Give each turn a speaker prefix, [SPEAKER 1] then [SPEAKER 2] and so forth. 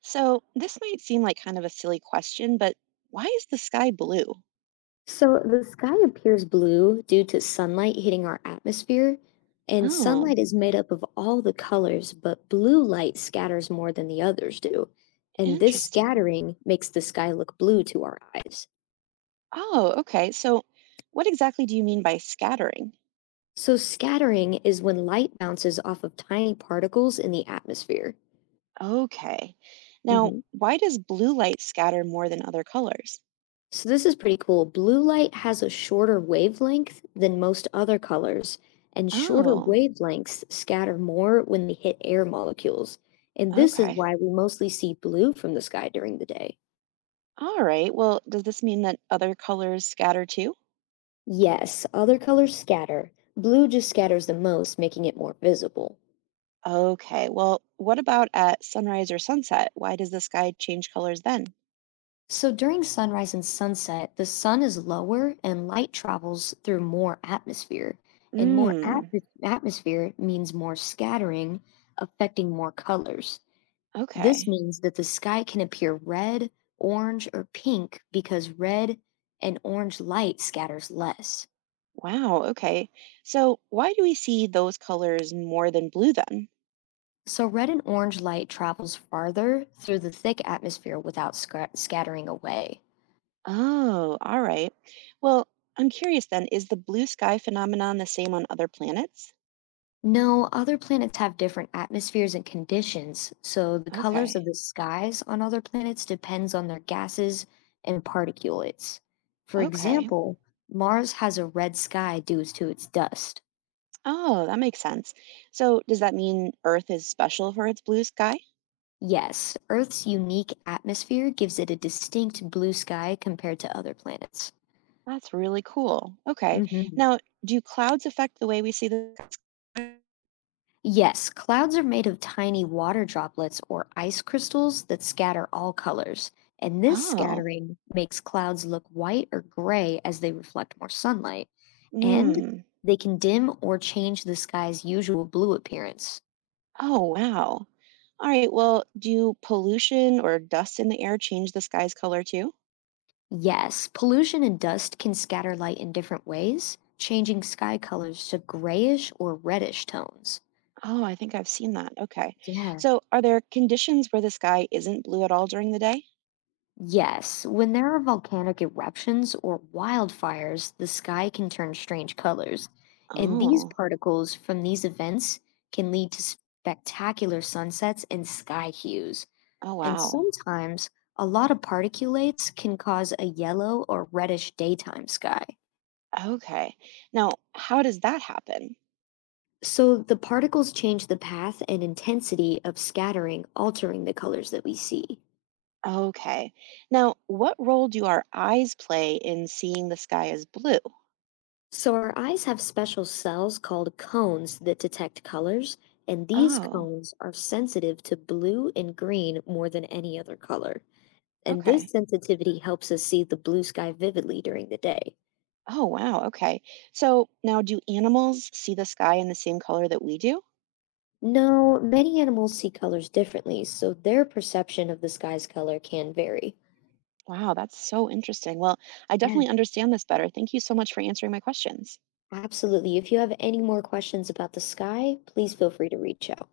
[SPEAKER 1] So, this might seem like kind of a silly question, but why is the sky blue?
[SPEAKER 2] So the sky appears blue due to sunlight hitting our atmosphere, and
[SPEAKER 1] Oh,
[SPEAKER 2] sunlight is made up of all the colors, but blue light scatters more than the others do. And this
[SPEAKER 1] interesting.
[SPEAKER 2] scattering makes the sky look blue to our eyes.
[SPEAKER 1] Oh, okay. So, what exactly do you mean by scattering?
[SPEAKER 2] So scattering is when light bounces off of tiny particles in the atmosphere.
[SPEAKER 1] Okay. Now,
[SPEAKER 2] Mm-hmm.
[SPEAKER 1] why does blue light scatter more than other colors?
[SPEAKER 2] So this is pretty cool. Blue light has a shorter wavelength than most other colors, and shorter
[SPEAKER 1] Oh,
[SPEAKER 2] wavelengths scatter more when they hit air molecules. And this is
[SPEAKER 1] okay.
[SPEAKER 2] why we mostly see blue from the sky during the day.
[SPEAKER 1] All right. Well, does this mean that other colors scatter too?
[SPEAKER 2] Yes, other colors scatter. Blue just scatters the most, making it more visible.
[SPEAKER 1] Okay. Well, what about at sunrise or sunset? Why does the sky change colors then?
[SPEAKER 2] So during sunrise and sunset, the sun is lower and light travels through more atmosphere. And more
[SPEAKER 1] Mm,
[SPEAKER 2] atmosphere means more scattering, affecting more colors. This
[SPEAKER 1] okay.
[SPEAKER 2] means that the sky can appear red, orange, or pink because red and orange light scatters less.
[SPEAKER 1] Wow, okay. So why do we see those colors more than blue then?
[SPEAKER 2] So, red and orange light travels farther through the thick atmosphere without scattering away.
[SPEAKER 1] Oh, all right. Well, I'm curious then, is the blue sky phenomenon the same on other planets?
[SPEAKER 2] No, other planets have different atmospheres and conditions, so the colors
[SPEAKER 1] Okay,
[SPEAKER 2] of the skies on other planets depends on their gases and particulates. For
[SPEAKER 1] okay.
[SPEAKER 2] example, Mars has a red sky due to its dust.
[SPEAKER 1] Oh, that makes sense. So does that mean Earth is special for its blue sky?
[SPEAKER 2] Yes, Earth's unique atmosphere gives it a distinct blue sky compared to other planets.
[SPEAKER 1] That's really cool. Okay.
[SPEAKER 2] Hmm.
[SPEAKER 1] Now, do clouds affect the way we see the
[SPEAKER 2] Yes, clouds are made of tiny water droplets or ice crystals that scatter all colors, and this
[SPEAKER 1] Oh,
[SPEAKER 2] scattering makes clouds look white or gray as they reflect more sunlight, and
[SPEAKER 1] Hmm.
[SPEAKER 2] they can dim or change the sky's usual blue appearance.
[SPEAKER 1] Oh, wow. All right. Well, do pollution or dust in the air change the sky's color too?
[SPEAKER 2] Yes, pollution and dust can scatter light in different ways, changing sky colors to grayish or reddish tones.
[SPEAKER 1] Oh, I think I've seen that. Okay.
[SPEAKER 2] Yeah.
[SPEAKER 1] So, are there conditions where the sky isn't blue at all during the day?
[SPEAKER 2] Yes, when there are volcanic eruptions or wildfires, the sky can turn strange colors, and these
[SPEAKER 1] Oh,
[SPEAKER 2] particles from these events can lead to spectacular sunsets and sky hues.
[SPEAKER 1] oh,
[SPEAKER 2] And
[SPEAKER 1] wow.
[SPEAKER 2] sometimes a lot of particulates can cause a yellow or reddish daytime sky.
[SPEAKER 1] Okay. Now, how does that happen?
[SPEAKER 2] So the particles change the path and intensity of scattering, altering the colors that we see.
[SPEAKER 1] Okay. Now, what role do our eyes play in seeing the sky as blue?
[SPEAKER 2] So our eyes have special cells called cones that detect colors, and these
[SPEAKER 1] Oh,
[SPEAKER 2] cones are sensitive to blue and green more than any other color. And this
[SPEAKER 1] okay.
[SPEAKER 2] sensitivity helps us see the blue sky vividly during the day.
[SPEAKER 1] Oh, wow. Okay. So, now do animals see the sky in the same color that we do?
[SPEAKER 2] No, many animals see colors differently, so their perception of the sky's color can vary.
[SPEAKER 1] Wow, that's so interesting. Well, I
[SPEAKER 2] Yeah,
[SPEAKER 1] definitely understand this better. Thank you so much for answering my questions.
[SPEAKER 2] absolutely. If you have any more questions about the sky, please feel free to reach out.